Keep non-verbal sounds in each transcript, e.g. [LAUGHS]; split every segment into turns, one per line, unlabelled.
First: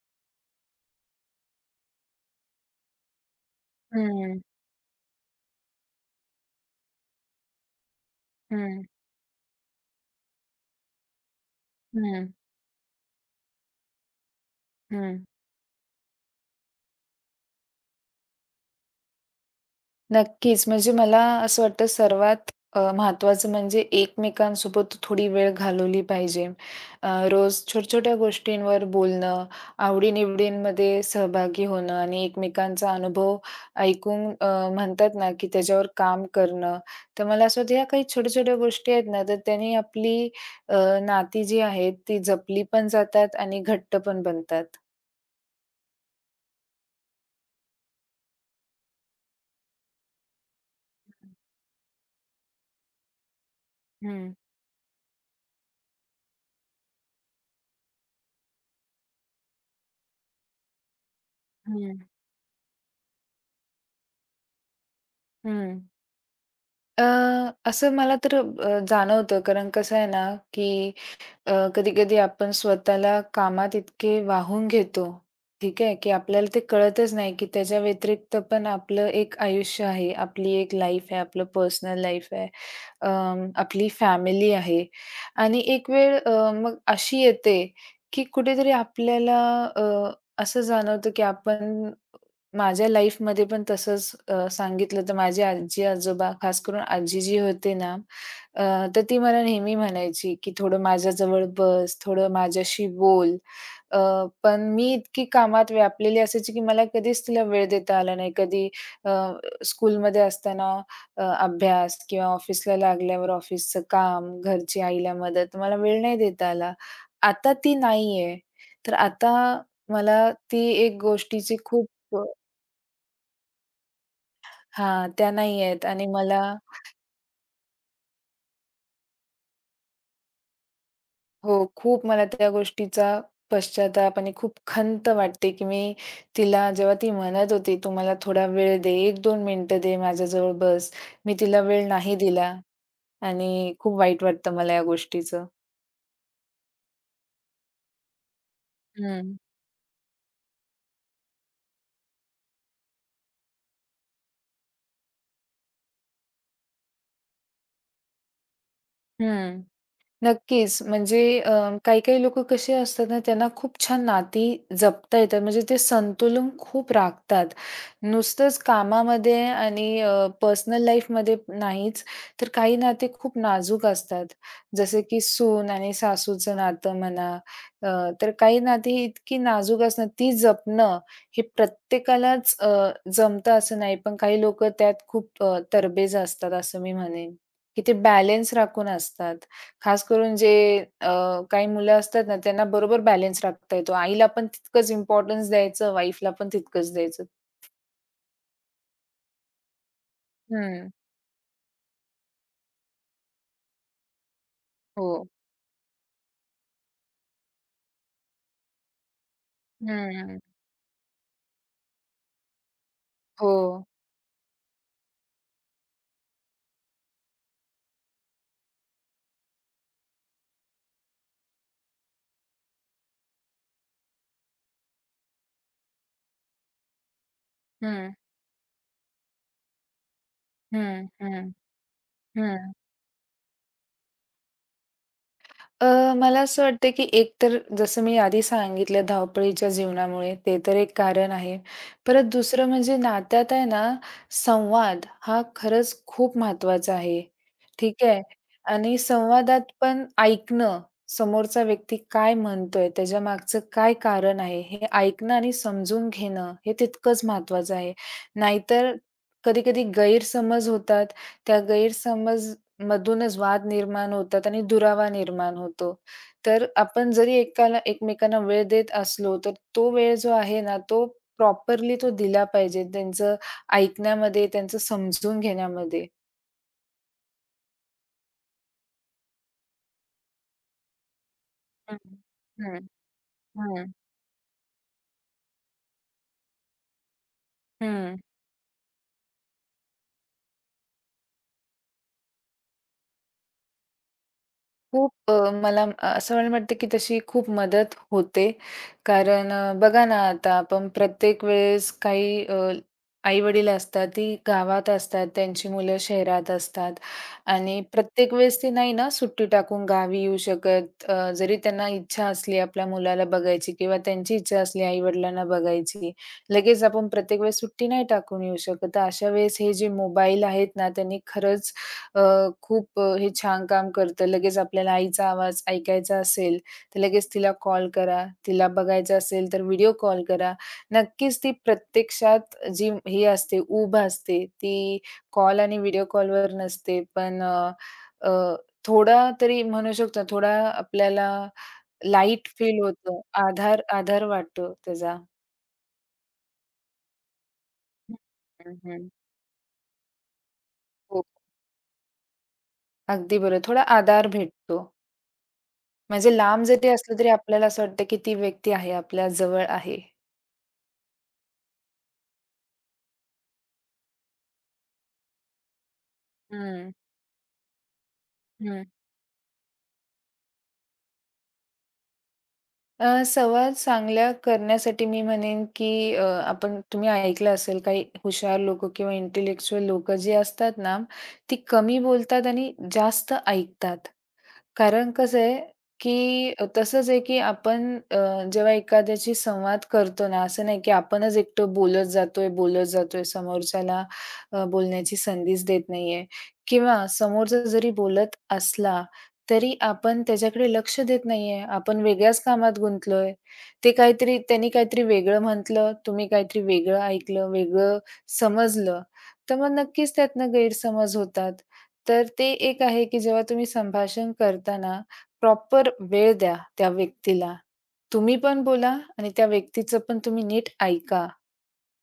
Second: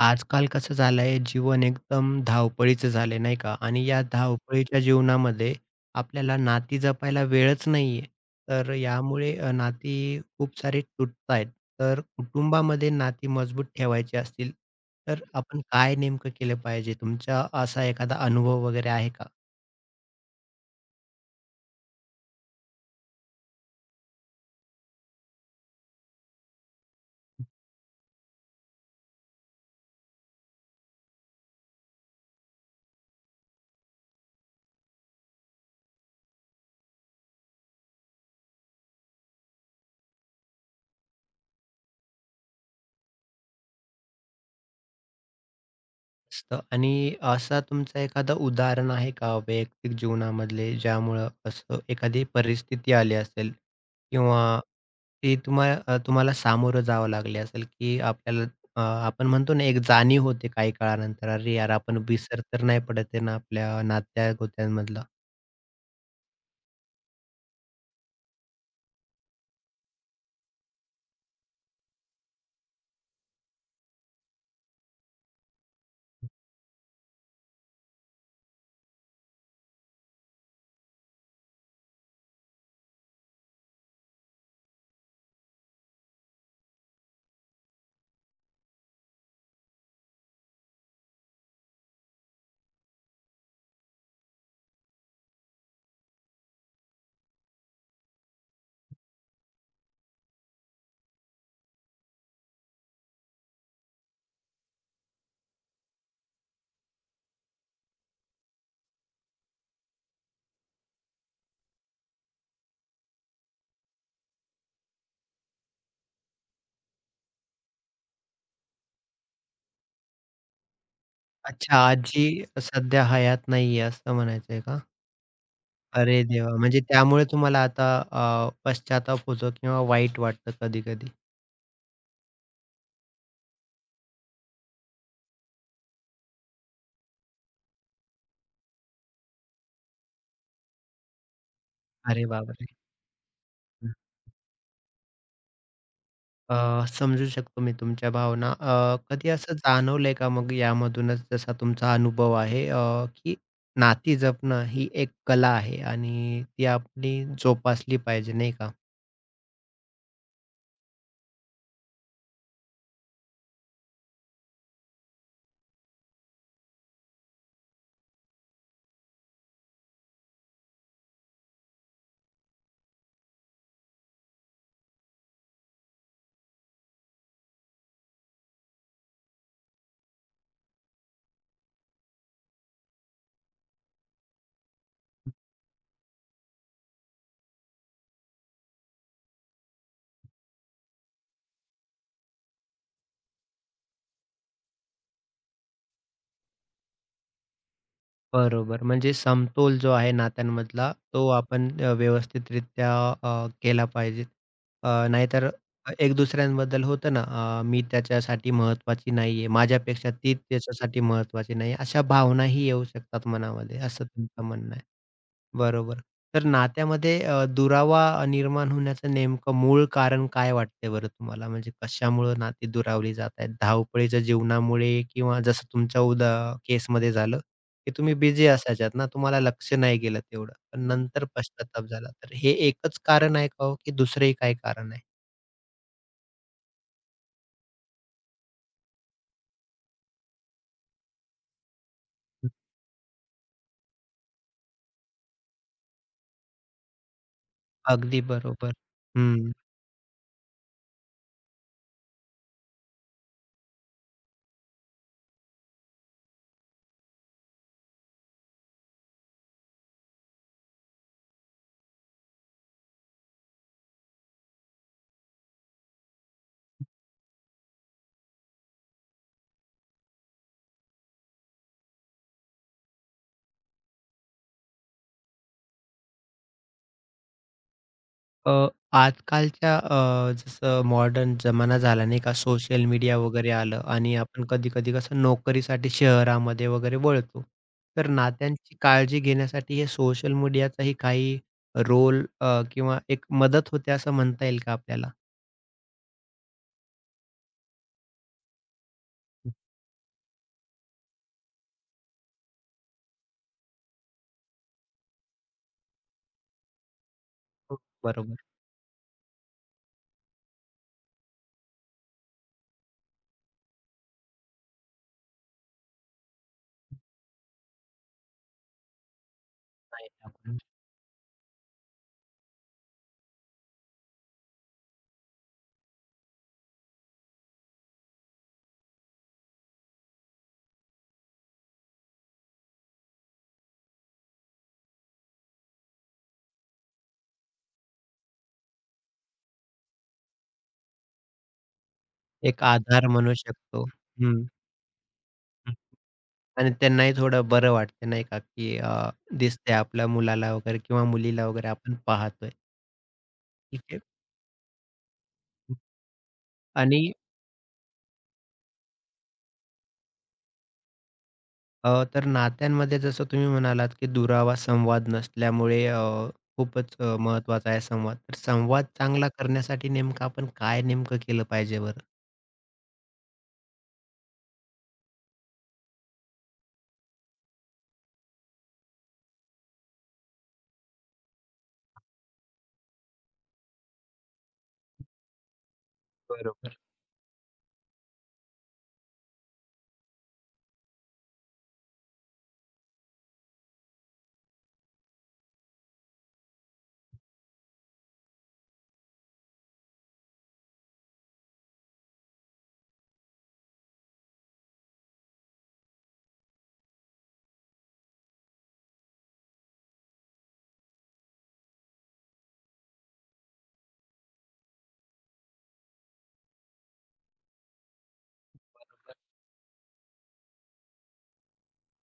आजकाल कसं झालंय जीवन एकदम धावपळीचं झालंय नाही का? आणि या
हं,
धावपळीच्या जीवनामध्ये आपल्याला नाती जपायला वेळच नाहीये. तर
हं,
यामुळे नाती खूप सारी तुटतायत. तर
हं,
कुटुंबामध्ये नाती मजबूत ठेवायची असतील
हं.
तर आपण काय नेमकं केलं पाहिजे? तुमचा असा एखादा अनुभव वगैरे आहे का?
नक्कीच. म्हणजे मला असं वाटतं सर्वात महत्त्वाचं म्हणजे एकमेकांसोबत थोडी वेळ घालवली पाहिजे. रोज छोट्या-छोट्या गोष्टींवर बोलणं, आवडी-निवडींमध्ये सहभागी होणं आणि एकमेकांचा अनुभव ऐकून म्हणतात ना, की त्याच्यावर काम करणं. तर मला असं वाटतं, या काही छोट्या-छोट्या गोष्टी आहेत ना, तर त्यांनी आपली अ, नाती जी आहेत, ती जपली पण जातात आणि घट्ट पण बनतात.
मस्त. आणि असा तुमचा एखादं उदाहरण आहे का वैयक्तिक जीवनामधले ज्यामुळं असं एखादी परिस्थिती आली असेल
हं,
किंवा ती तुम्हा तुम्हाला सामोरं जावं लागले असेल, की आपल्याला अ, आपण म्हणतो ना एक जाणीव होते काही काळानंतर, "अरे यार, आपण
हं,
विसर तर नाही पडत आहे ना आपल्या नात्या-गोत्यांमधला.
हं. अ, असं मला तर जाणवतं कारण कसं आहे ना, की कधी-कधी आपण स्वतःला कामात इतके वाहून घेतो, ठीक आहे, की आपल्याला ते कळतच नाही, की त्याच्या व्यतिरिक्त पण आपलं एक आयुष्य आहे, आपली एक लाईफ आहे, आपलं पर्सनल लाईफ आहे, आपली फॅमिली आहे आणि एक वेळ मग अशी येते, की कुठेतरी आपल्याला अ, असं जाणवतं, की आपण माझ्या लाईफमध्ये पण तसंच सांगितलं तर माझी आजी-आजोबा, खास करून आजी जी होते ना, अ, तर ती मला नेहमी म्हणायची, की "थोडं माझ्याजवळ बस, थोडं माझ्याशी बोल." अ, पण मी इतकी कामात व्यापलेली असायची, की मला कधीच तिला वेळ देता आला नाही. कधी अ, स्कूलमध्ये असताना अभ्यास किंवा ऑफिसला लागल्यावर ऑफिसचं काम, घरची आईला मदत, मला वेळ नाही देता आला. आता ती नाहीये. तर आता मला ती एक गोष्टीची
अच्छा,
खूप
आजी सध्या हयात नाहीये," असं म्हणायचं का?
हां, त्या नाही आहेत आणि
अरे
मला
देवा! म्हणजे त्यामुळे तुम्हाला आता पश्चाताप होतो किंवा वाईट वाटतं कधी-कधी.
हो, खूप मला त्या गोष्टीचा पश्चात्ताप आणि खूप खंत वाटते, की मी तिला जेव्हा ती म्हणत होती, "तू मला थोडा वेळ दे, एक दोन मिनिटं दे, माझ्याजवळ बस." मी तिला वेळ नाही
अरे
दिला
बापरे!
आणि खूप वाईट वाटतं मला या गोष्टीचं.
समजू शकतो मी तुमच्या भावना. कधी
हं.
असं जाणवलंय का मग यामधूनच जसा तुमचा अनुभव आहे, की नाती जपणं ही एक कला आहे आणि ती आपली जोपासली पाहिजे, नाही का?
हं. नक्कीच. म्हणजे काही-काही लोकं कसे असतात ना, त्यांना खूप छान नाती जपता येतात. म्हणजे ते संतुलन खूप राखतात. नुसतंच कामामध्ये आणि पर्सनल लाईफमध्ये नाहीच, तर काही नाते खूप नाजूक असतात. जसे की सून आणि सासूचं नातं म्हणा, अ, तर काही नाती इतकी नाजूक असणं, ती जपणं हे प्रत्येकालाच जमतं असं नाही. पण काही लोकं त्यात खूप तरबेज असतात असं मी म्हणेन, की ते बॅलन्स राखून असतात. खास करून जे काही मुलं असतात ना, त्यांना बरोबर बॅलन्स राखता येतो. आईला पण तितकंच इम्पोर्टन्स द्यायचं, वाईफला पण तितकंच द्यायचं.
बरोबर. म्हणजे समतोल जो आहे
हं.
नात्यांमधला तो आपण व्यवस्थितरित्या केला पाहिजे.
हो.
नाहीतर एक दुसऱ्यांबद्दल होतं ना, मी त्याच्यासाठी महत्त्वाची नाहीये, माझ्यापेक्षा ती
हं,
त्याच्यासाठी महत्त्वाची नाही, अशा भावनाही येऊ शकतात मनामध्ये,
हो.
असं तुमचं म्हणणं आहे. बरोबर. तर नात्यामध्ये दुरावा निर्माण होण्याचं नेमकं मूळ कारण काय वाटतंय बरं तुम्हाला? म्हणजे कशामुळं नाती दुरावली जात आहेत? धावपळीच्या जीवनामुळे किंवा जसं तुमच्या केसमध्ये झालं, की
हं,
तुम्ही बिझी असायच्यात ना, तुम्हाला लक्ष नाही गेलं तेवढं. पण
हं,
नंतर
हं,
पश्चात्ताप झाला. तर हे
हं.
एकच कारण आहे का हो, की दुसरंही काही कारण आहे?
अ, मला असं वाटतं की एकतर जसं मी आधी सांगितलं धावपळीच्या जीवनामुळे ते तर एक कारण आहे. परत दुसरं म्हणजे नात्यात आहे ना, संवाद हा खरंच खूप महत्त्वाचा आहे. ठीक
अगदी
आहे.
बरोबर.
आणि
हं.
संवादात पण ऐकणं, समोरचा व्यक्ती काय म्हणतोय, त्याच्यामागचं काय कारण आहे, हे ऐकणं आणि समजून घेणं हे तितकंच महत्त्वाचं आहे. नाहीतर कधी-कधी गैरसमज होतात. त्या गैरसमज मधूनच वाद निर्माण होतात आणि दुरावा निर्माण होतो. तर आपण जरी एकाला एकमेकांना वेळ देत असलो, तर तो वेळ जो आहे ना, तो प्रॉपरली तो दिला पाहिजे त्यांचं ऐकण्यामध्ये, त्यांचं समजून घेण्यामध्ये.
अ, आजकालच्या जसं मॉडर्न जमाना
हं.
झाला नाही का
हं.
सोशल मीडिया वगैरे आलं
हं.
आणि आपण कधी-कधी कसं नोकरीसाठी शहरामध्ये वगैरे वळतो. तर
हं.
नात्यांची काळजी घेण्यासाठी हे सोशल मीडियाचाही काही रोल किंवा एक मदत होते असं म्हणता येईल का आपल्याला?
खूप मला असं वाटतं की तशी खूप मदत होते. कारण बघा ना आता आपण प्रत्येक वेळेस काही आई-वडील असतात, ती गावात असतात, त्यांची मुलं शहरात असतात
हो,
आणि प्रत्येक
बरोबर.
वेळेस ती नाही ना सुट्टी टाकून गावी येऊ शकत. जरी त्यांना इच्छा असली आपल्या मुलाला बघायची किंवा त्यांची इच्छा असली आई-वडिलांना बघायची, लगेच आपण प्रत्येक वेळेस सुट्टी नाही टाकून येऊ शकत. तर अशा वेळेस हे जे
नाही,
मोबाईल
आपण
आहेत ना, त्यांनी खरंच अ, खूप हे छान काम करतं. लगेच आपल्याला आईचा आवाज ऐकायचा असेल, तर लगेच तिला कॉल करा. तिला बघायचं असेल, तर व्हिडिओ कॉल करा. नक्कीच ती प्रत्यक्षात जी ही असते, ऊब असते, ती कॉल आणि व्हिडिओ कॉलवर नसते. पण अ, अ, थोडा तरी म्हणू शकतो, थोडा आपल्याला लाईट
एक
फील
आधार
होतं.
म्हणू
आधार
शकतो.
आधार
हं,
वाटतो त्याचा.
हं. आणि त्यांनाही थोडं बरं वाटते नाही का, की
हं. हं,
दिसतंय आपल्या मुलाला वगैरे किंवा
हो,
मुलीला वगैरे आपण पाहतोय.
अगदी बरोबर. थोडा
ठीक आहे.
आधार भेटतो. म्हणजे लांब जरी
आणि
असलं तरी आपल्याला असं वाटतं, की ती व्यक्ती आहे, आपल्या जवळ आहे.
तर नात्यांमध्ये जसं तुम्ही म्हणालात, की दुरावा संवाद नसल्यामुळे,
हं,
खूपच महत्त्वाचा आहे संवाद. तर
हं.
संवाद चांगला करण्यासाठी नेमकं आपण काय नेमकं केलं पाहिजे बरं?
संवाद चांगल्या करण्यासाठी मी म्हणेन, की आपण तुम्ही ऐकलं असेल काही हुशार लोकं किंवा इंटेलेक्चुअल लोकं जी असतात ना, ती कमी बोलतात आणि जास्त ऐकतात. कारण कसं आहे, की
बरोबर.
तसंच आहे, की आपण अ, जेव्हा एखाद्याशी संवाद करतो ना, असं नाही, की आपणच एकटं बोलत जातोय, बोलत जातोय, समोरच्याला बोलण्याची संधीच देत नाहीये किंवा समोरचा जरी बोलत असला, तरी आपण त्याच्याकडे लक्ष देत नाहीये. आपण वेगळ्याच कामात गुंतलोय. ते काहीतरी त्यांनी काहीतरी वेगळं म्हटलं, तुम्ही काहीतरी वेगळं ऐकलं, वेगळं समजलं, तर मग नक्कीच त्यातनं गैरसमज होतात. तर ते एक आहे, की जेव्हा तुम्ही संभाषण करताना प्रॉपर वेळ द्या त्या व्यक्तीला. तुम्ही पण बोला आणि त्या व्यक्तीचं पण तुम्ही नीट ऐका.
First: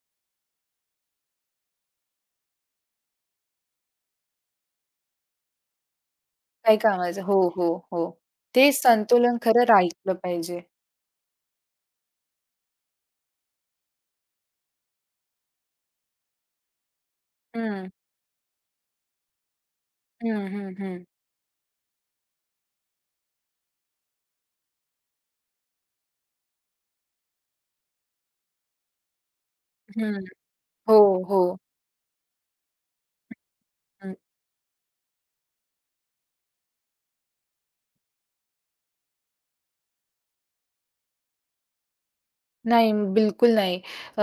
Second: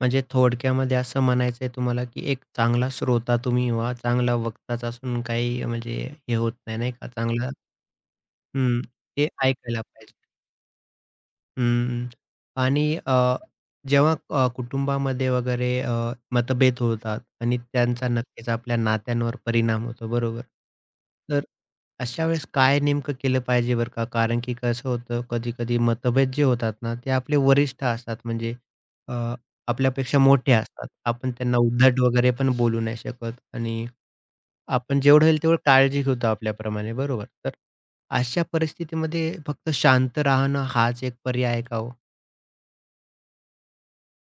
म्हणजे थोडक्यामध्ये असं म्हणायचं आहे तुम्हाला, की एक चांगला श्रोता तुम्ही व्हा, चांगला वक्ताच असून काही म्हणजे हे होत
काय
नाही, नाही का?
कामाचं हो,
चांगला,
हो, हो. ते
हं, ते
संतुलन खरं
ऐकायला पाहिजे.
राखलं पाहिजे.
हं. आणि जेव्हा कुटुंबामध्ये वगैरे मतभेद होतात आणि
हं,
त्यांचा नक्कीच आपल्या नात्यांवर परिणाम होतो, बरोबर.
हं, हं, हं.
तर अशा वेळेस काय नेमकं केलं पाहिजे बरं का? कारण की कसं होतं, कधी-कधी मतभेद जे होतात ना, ते आपले वरिष्ठ असतात म्हणजे अ,
हं.
आपल्यापेक्षा मोठे असतात.
हो,
आपण
हो.
त्यांना उद्धट वगैरे पण बोलू नाही शकत आणि
हं.
आपण जेवढं होईल तेवढं काळजी घेतो आपल्याप्रमाणे, बरोबर. तर अशा परिस्थितीमध्ये फक्त शांत राहणं हाच एक पर्याय आहे का हो?
नाही, बिलकुल नाही. अ,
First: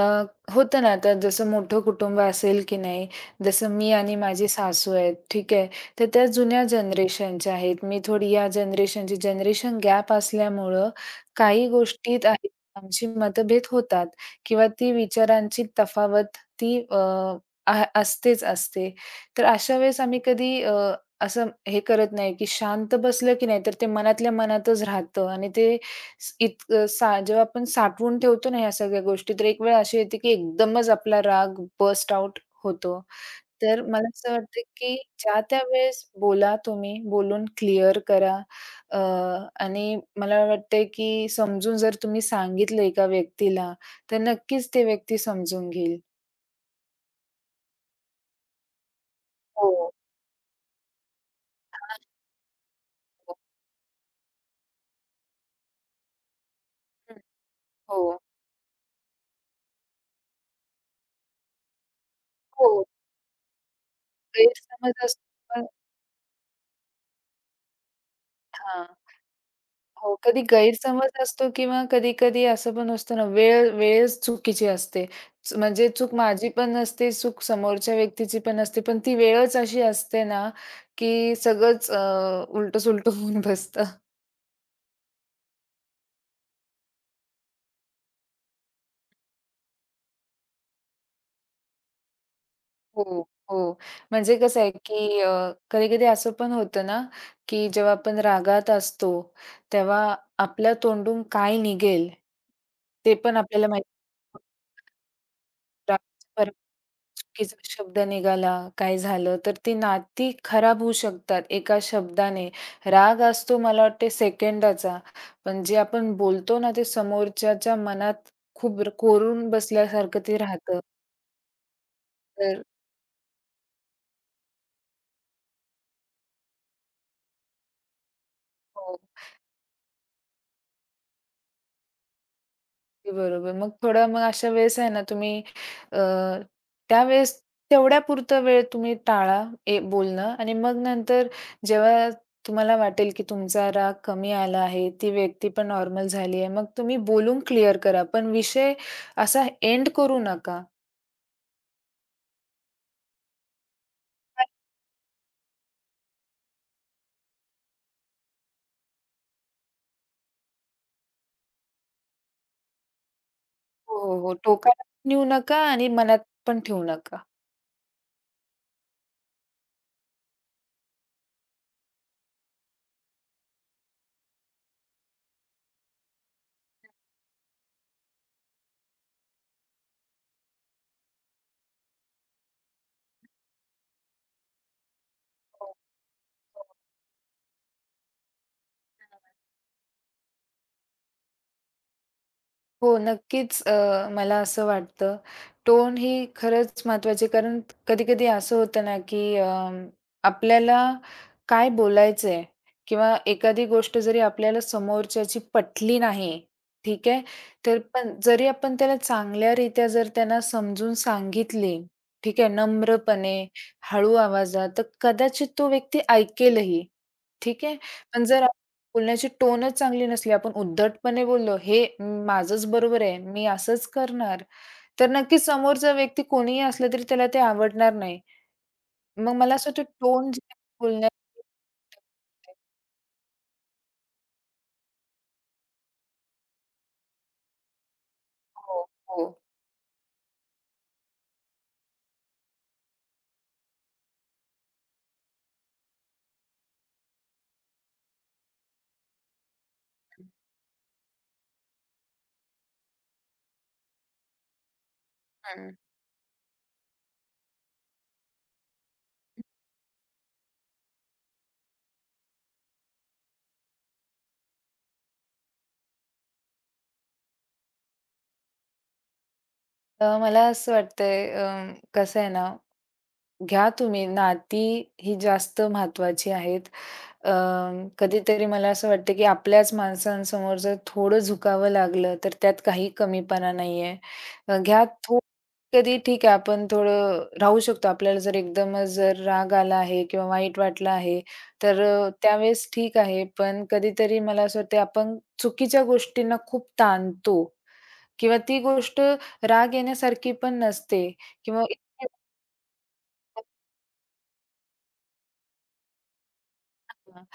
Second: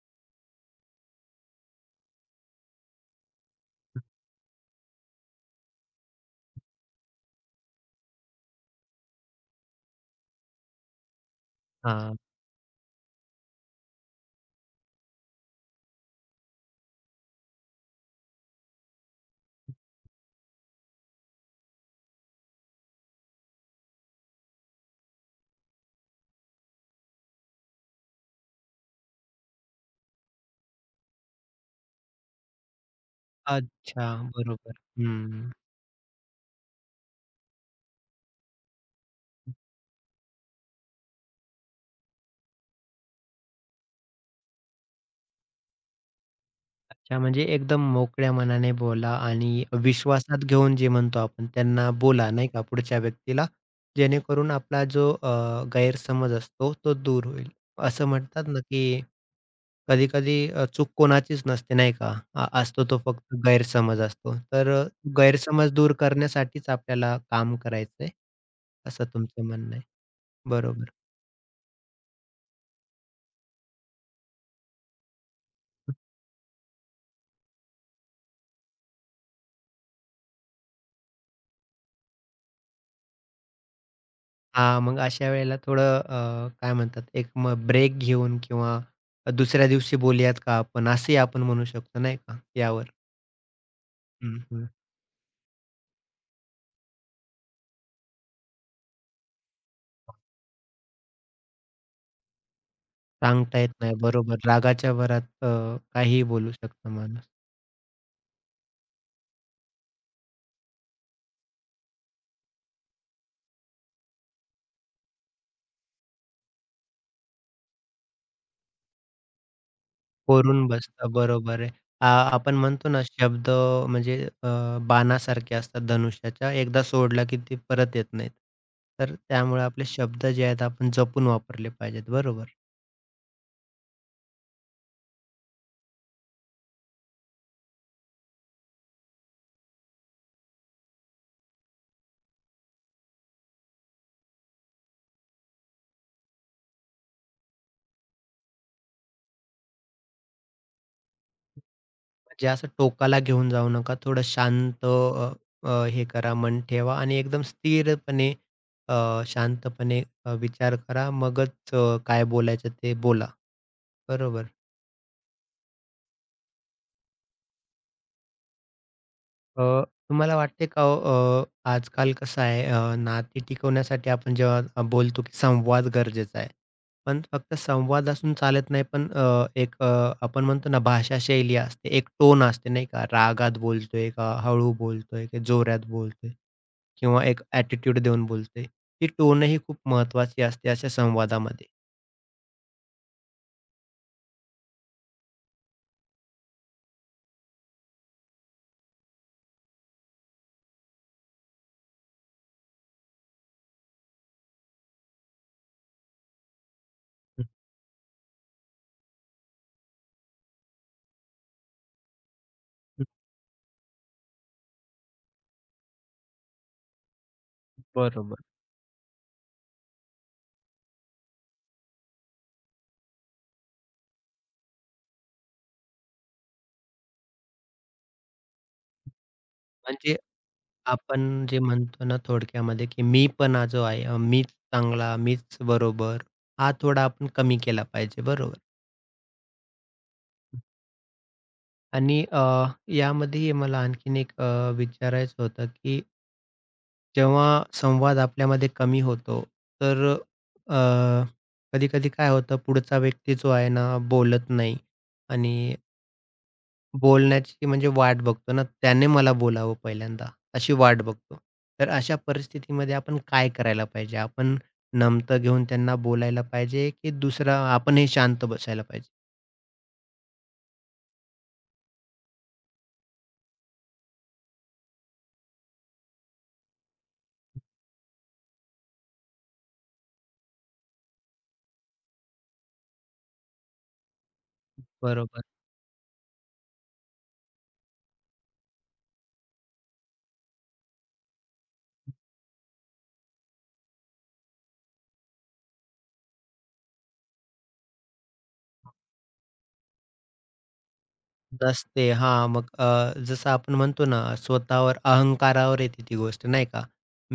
होतं ना, आता जसं मोठं कुटुंब असेल की नाही, जसं मी आणि माझी सासू आहेत, ठीक आहे. तर त्या जुन्या जनरेशनच्या आहेत. मी थोडी या जनरेशनची जनरेशन गॅप असल्यामुळं काही
हां.
गोष्टीत आहेत आमची मतभेद होतात किंवा ती विचारांची तफावत ती अ, आ असतेच असते. तर अशा वेळेस आम्ही कधी असं हे करत नाही, की शांत बसलं की नाही, तर ते मनातल्या मनातच राहतं आणि ते स इतकं सा जेव्हा आपण साठवून ठेवतो ना ह्या सगळ्या गोष्टी, तर एक वेळ अशी येते की एकदमच आपला राग बर्स्ट आउट होतो. तर मला
अच्छा.
असं वाटतं
बरोबर.
की ज्या
हं.
त्या वेळेस बोला तुम्ही, बोलून क्लिअर करा. अ, आणि मला वाटतंय की समजून जर तुम्ही सांगितलं एका व्यक्तीला, तर नक्कीच ते व्यक्ती समजून घेईल.
अच्छा, म्हणजे एकदम मोकळ्या मनाने बोला आणि
हो.
विश्वासात घेऊन जे म्हणतो आपण त्यांना
हां.
बोला नाही का पुढच्या
हो.
व्यक्तीला, जेणेकरून आपला जो गैरसमज असतो तो
हं.
दूर होईल. असं
हो.
म्हणतात ना, की कधी-कधी चूक कोणाचीच नसते नाही का? असतो
हो.
तो फक्त गैरसमज असतो. तर
गैरसमज असतो पण
गैरसमज दूर करण्यासाठीच आपल्याला काम करायचंय, असं
हां.
तुमचं म्हणणं आहे.
हो, कधी
बरोबर.
गैरसमज असतो किंवा कधी-कधी असं पण असतं ना, वेळ वेळच चुकीची असते. म्हणजे चूक माझी पण नसते, चूक समोरच्या व्यक्तीची पण असते, पण ती वेळच अशी असते ना, की सगळंच उलटं [LAUGHS] होऊन बसतं.
हां, मग अशा वेळेला थोडं, काय म्हणतात एक मग ब्रेक घेऊन किंवा दुसऱ्या दिवशी बोलूयात का आपण, असंही आपण म्हणू शकतो नाही का यावर?
हो, हो. म्हणजे
हं,
कसं
हं.
आहे, की कधी-कधी असं पण होतं ना, की जेव्हा आपण रागात असतो, तेव्हा आपल्या तोंडून काय निघेल, ते पण
सांगता
आपल्याला
येत
माहीत
नाही, बरोबर. रागाच्या भरात काहीही बोलू शकतो माणूस.
चुकीचा शब्द निघाला, काय झालं, तर ती नाती खराब होऊ शकतात एका शब्दाने. राग असतो मला वाटते सेकंदाचा, पण जे आपण बोलतो ना, ते समोरच्याच्या मनात खूप कोरून बसल्यासारखं ते
कोरून
राहतं.
बसतं, बरोबर आहे. आ, आपण
तर
म्हणतो ना शब्द म्हणजे अ, बाणासारखे असतात धनुष्याच्या. एकदा सोडला की ते परत येत नाहीत.
हो.
तर त्यामुळे आपले शब्द जे आहेत आपण जपून वापरले पाहिजेत. बरोबर.
अगदी बरोबर. मग थोडं मग अशा वेळेस आहे ना तुम्ही अ, त्यावेळेस तेवढ्यापुरता वेळ तुम्ही टाळा बोलणं आणि मग नंतर जेव्हा तुम्हाला वाटेल की तुमचा राग कमी आला आहे, ती व्यक्ती पण नॉर्मल झाली आहे, मग तुम्ही बोलून क्लिअर करा. पण विषय असा एंड करू नका.
म्हणजे असं टोकाला घेऊन जाऊ नका. थोडं शांत, अ, अ, हे करा, मन ठेवा आणि एकदम स्थिरपणे शांतपणे विचार करा. मगच काय बोलायचं ते बोला.
हो, हो, हो.
बरोबर.
टोकाला पण नेऊ नका आणि मनात पण ठेवू नका.
अ, तुम्हाला वाटते का हो, अ, आजकाल कसं आहे, नाती टिकवण्यासाठी आपण जेव्हा बोलतो की संवाद गरजेचा आहे. पण फक्त संवाद असून चालत नाही, पण एक आपण म्हणतो ना भाषा शैली असते, एक टोन असते नाही का? रागात बोलतोय का हळू बोलतोय की
हो,
जोरात बोलतोय?
हो.
किंवा एक ॲटिट्यूड देऊन बोलतोय. ही टोनही खूप महत्त्वाची असते अशा संवादामध्ये.
हो, नक्कीच मला असं वाटतं. टोन ही खरंच महत्त्वाची कारण कधी-कधी असं होतं ना, की आपल्याला काय बोलायचं आहे किंवा एखादी गोष्ट जरी आपल्याला समोरच्याची पटली नाही, ठीक आहे.
हं,
तर पण जरी आपण त्याला चांगल्यारीत्या जर त्यांना समजून सांगितली, ठीक आहे,
हं.
नम्रपणे, हळू आवाजात, तर कदाचित तो व्यक्ती ऐकेलही. ठीक आहे. पण
बरोबर.
जर बोलण्याची टोनच चांगली नसली, आपण उद्धटपणे बोललो, माझंच बरोबर आहे, मी असंच करणार." तर नक्कीच समोरचा व्यक्ती कोणीही असला तरी त्याला ते आवडणार नाही. मग मला असं वाटतं
म्हणजे
टोन जी आहे बोलण्याची
आपण जे म्हणतो ना थोडक्यामध्ये, की मीपणा जो आहे, मीच चांगला, मीच बरोबर, हा थोडा आपण कमी केला पाहिजे, बरोबर.
हो, हो.
आणि यामध्ये मला आणखीन एक विचारायचं होतं, की जेव्हा संवाद आपल्यामध्ये कमी होतो, तर अ, कधी-कधी काय होतं, पुढचा व्यक्ती जो आहे ना, बोलत नाही आणि
हं.
बोलण्याची म्हणजे वाट बघतो ना, त्याने मला बोलावं पहिल्यांदा, अशी वाट बघतो. तर अशा परिस्थितीमध्ये आपण काय करायला पाहिजे? आपण नमतं घेऊन त्यांना बोलायला पाहिजे, की दुसरा आपणही शांत बसायला पाहिजे?
तर मला असं वाटतंय कसं आहे ना घ्या तुम्ही. नाती ही जास्त महत्वाची आहेत. अ, कधीतरी मला असं वाटतं, की आपल्याच माणसांसमोर जर थोडं झुकावं लागलं, तर त्यात काही कमीपणा नाहीये. अ, घ्या थो
बरोबर.
कधी ठीक आहे, आपण थोडं राहू शकतो. आपल्याला जर एकदमच जर राग आला आहे किंवा वाईट वाटलं आहे, तर त्यावेळेस ठीक आहे. पण कधीतरी मला असं वाटतं, आपण चुकीच्या गोष्टींना खूप ताणतो किंवा ती गोष्ट राग येण्यासारखी पण नसते किंवा
नसते. हां, मग जसं आपण म्हणतो ना, स्वतःवर अहंकारावर येते ती गोष्ट नाही का?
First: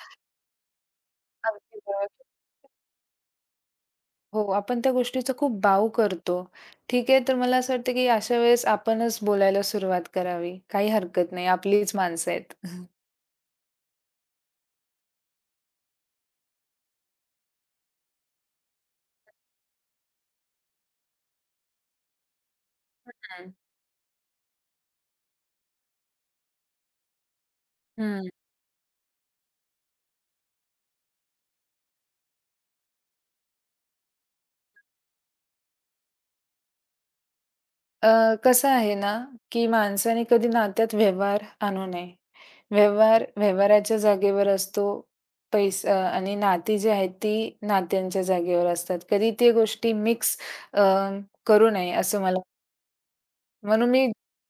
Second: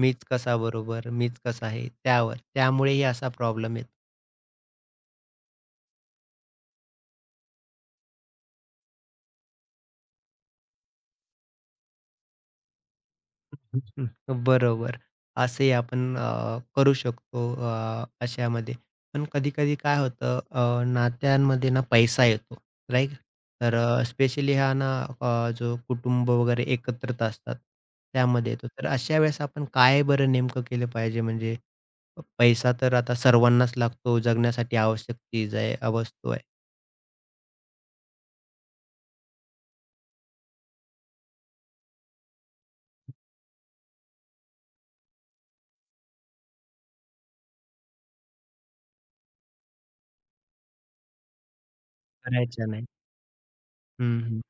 मीच कसा बरोबर, मीच कसा
अगदी
आहे,
बरोबर.
त्यावर. त्यामुळेही असा प्रॉब्लेम येतो.
हो, आपण त्या गोष्टीचा खूप बाऊ करतो. ठीक आहे, तर मला असं वाटतं, की अशा वेळेस आपणच बोलायला सुरुवात करावी. काही हरकत नाही, आपलीच माणसं आहेत. हं,
हम्म, बरोबर. असंही आपण करू शकतो अशामध्ये. पण कधी-कधी काय होतं, नात्यांमध्ये ना पैसा येतो, राइट? तर स्पेशली हा ना, जो कुटुंब वगैरे एकत्रित असतात,
हं.
त्यामध्ये येतो. तर अशा वेळेस आपण काय बरं नेमकं केलं पाहिजे? म्हणजे पैसा तर आता सर्वांनाच लागतो, जगण्यासाठी आवश्यक चीज आहे, वस्तू आहे.
अ, कसं आहे ना, की माणसाने कधी नात्यात व्यवहार आणू नये. व्यवहार व्यवहाराच्या जागेवर असतो. पैसा आणि नाती जी आहेत, ती नात्यांच्या जागेवर असतात. कधी ते गोष्टी मिक्स करू नये असं मला
करायच्या नाही.
म्हणून मी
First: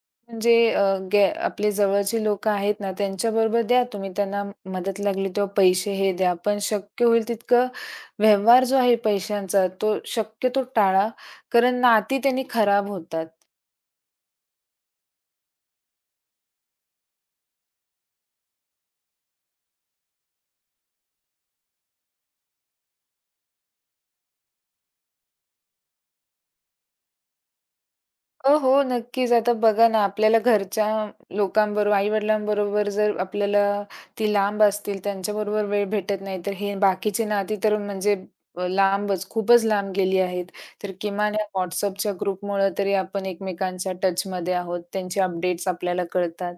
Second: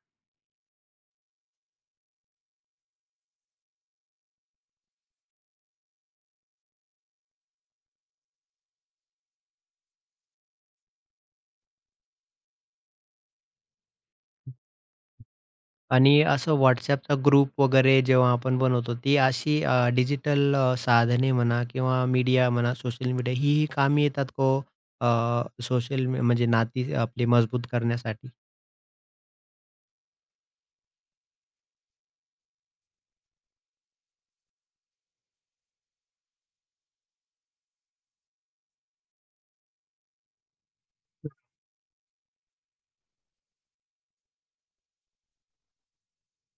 म्हणजे अ, गे आपले जवळचे लोकं आहेत ना, त्यांच्याबरोबर द्या तुम्ही त्यांना मदत लागली तेव्हा पैसे हे द्या. पण शक्य होईल तितकं व्यवहार जो आहे पैशांचा, तो शक्यतो टाळा. कारण नाती त्यांनी खराब होतात.
आणि असं WhatsAppचा ग्रुप वगैरे जेव्हा आपण बनवतो, ती अशी डिजिटल साधने म्हणा किंवा मीडिया म्हणा, सोशल मीडिया ही ही कामी येतात को ओ? म्हणजे नाती आपली मजबूत करण्यासाठी?
हो, हो. नक्कीच. आता बघा ना, आपल्याला घरच्या लोकांबरोबर, आई-वडिलांबरोबर जर आपल्याला ती लांब असतील, त्यांच्याबरोबर वेळ भेटत नाही, तर हे बाकीची नाती तर म्हणजे लांबच, खूपच लांब गेली आहेत. तर किमान या WhatsAppच्या ग्रुपमुळं तरी आपण एकमेकांच्या टचमध्ये आहोत. त्यांचे अपडेट्स आपल्याला कळतात.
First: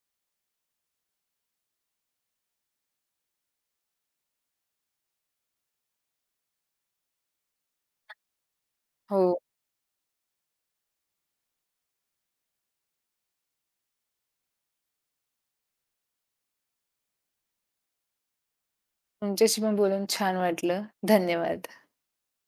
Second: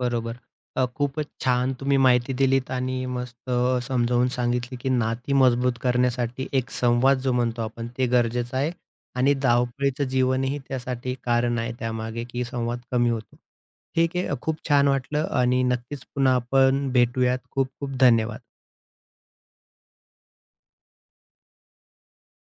बरोबर. खूपच छान तुम्ही माहिती दिलीत आणि मस्त समजावून सांगितली, की नाती मजबूत करण्यासाठी एक संवाद जो म्हणतो आपण ते गरजेचं आहे आणि
हो.
धावपळीचं जीवनही त्यासाठी कारण आहे त्यामागे, की संवाद कमी होतो. ठीक आहे. खूप छान वाटलं आणि नक्कीच पुन्हा आपण भेटूयात. खूप खूप धन्यवाद.
तुमच्याशी पण बोलून छान वाटलं. धन्यवाद.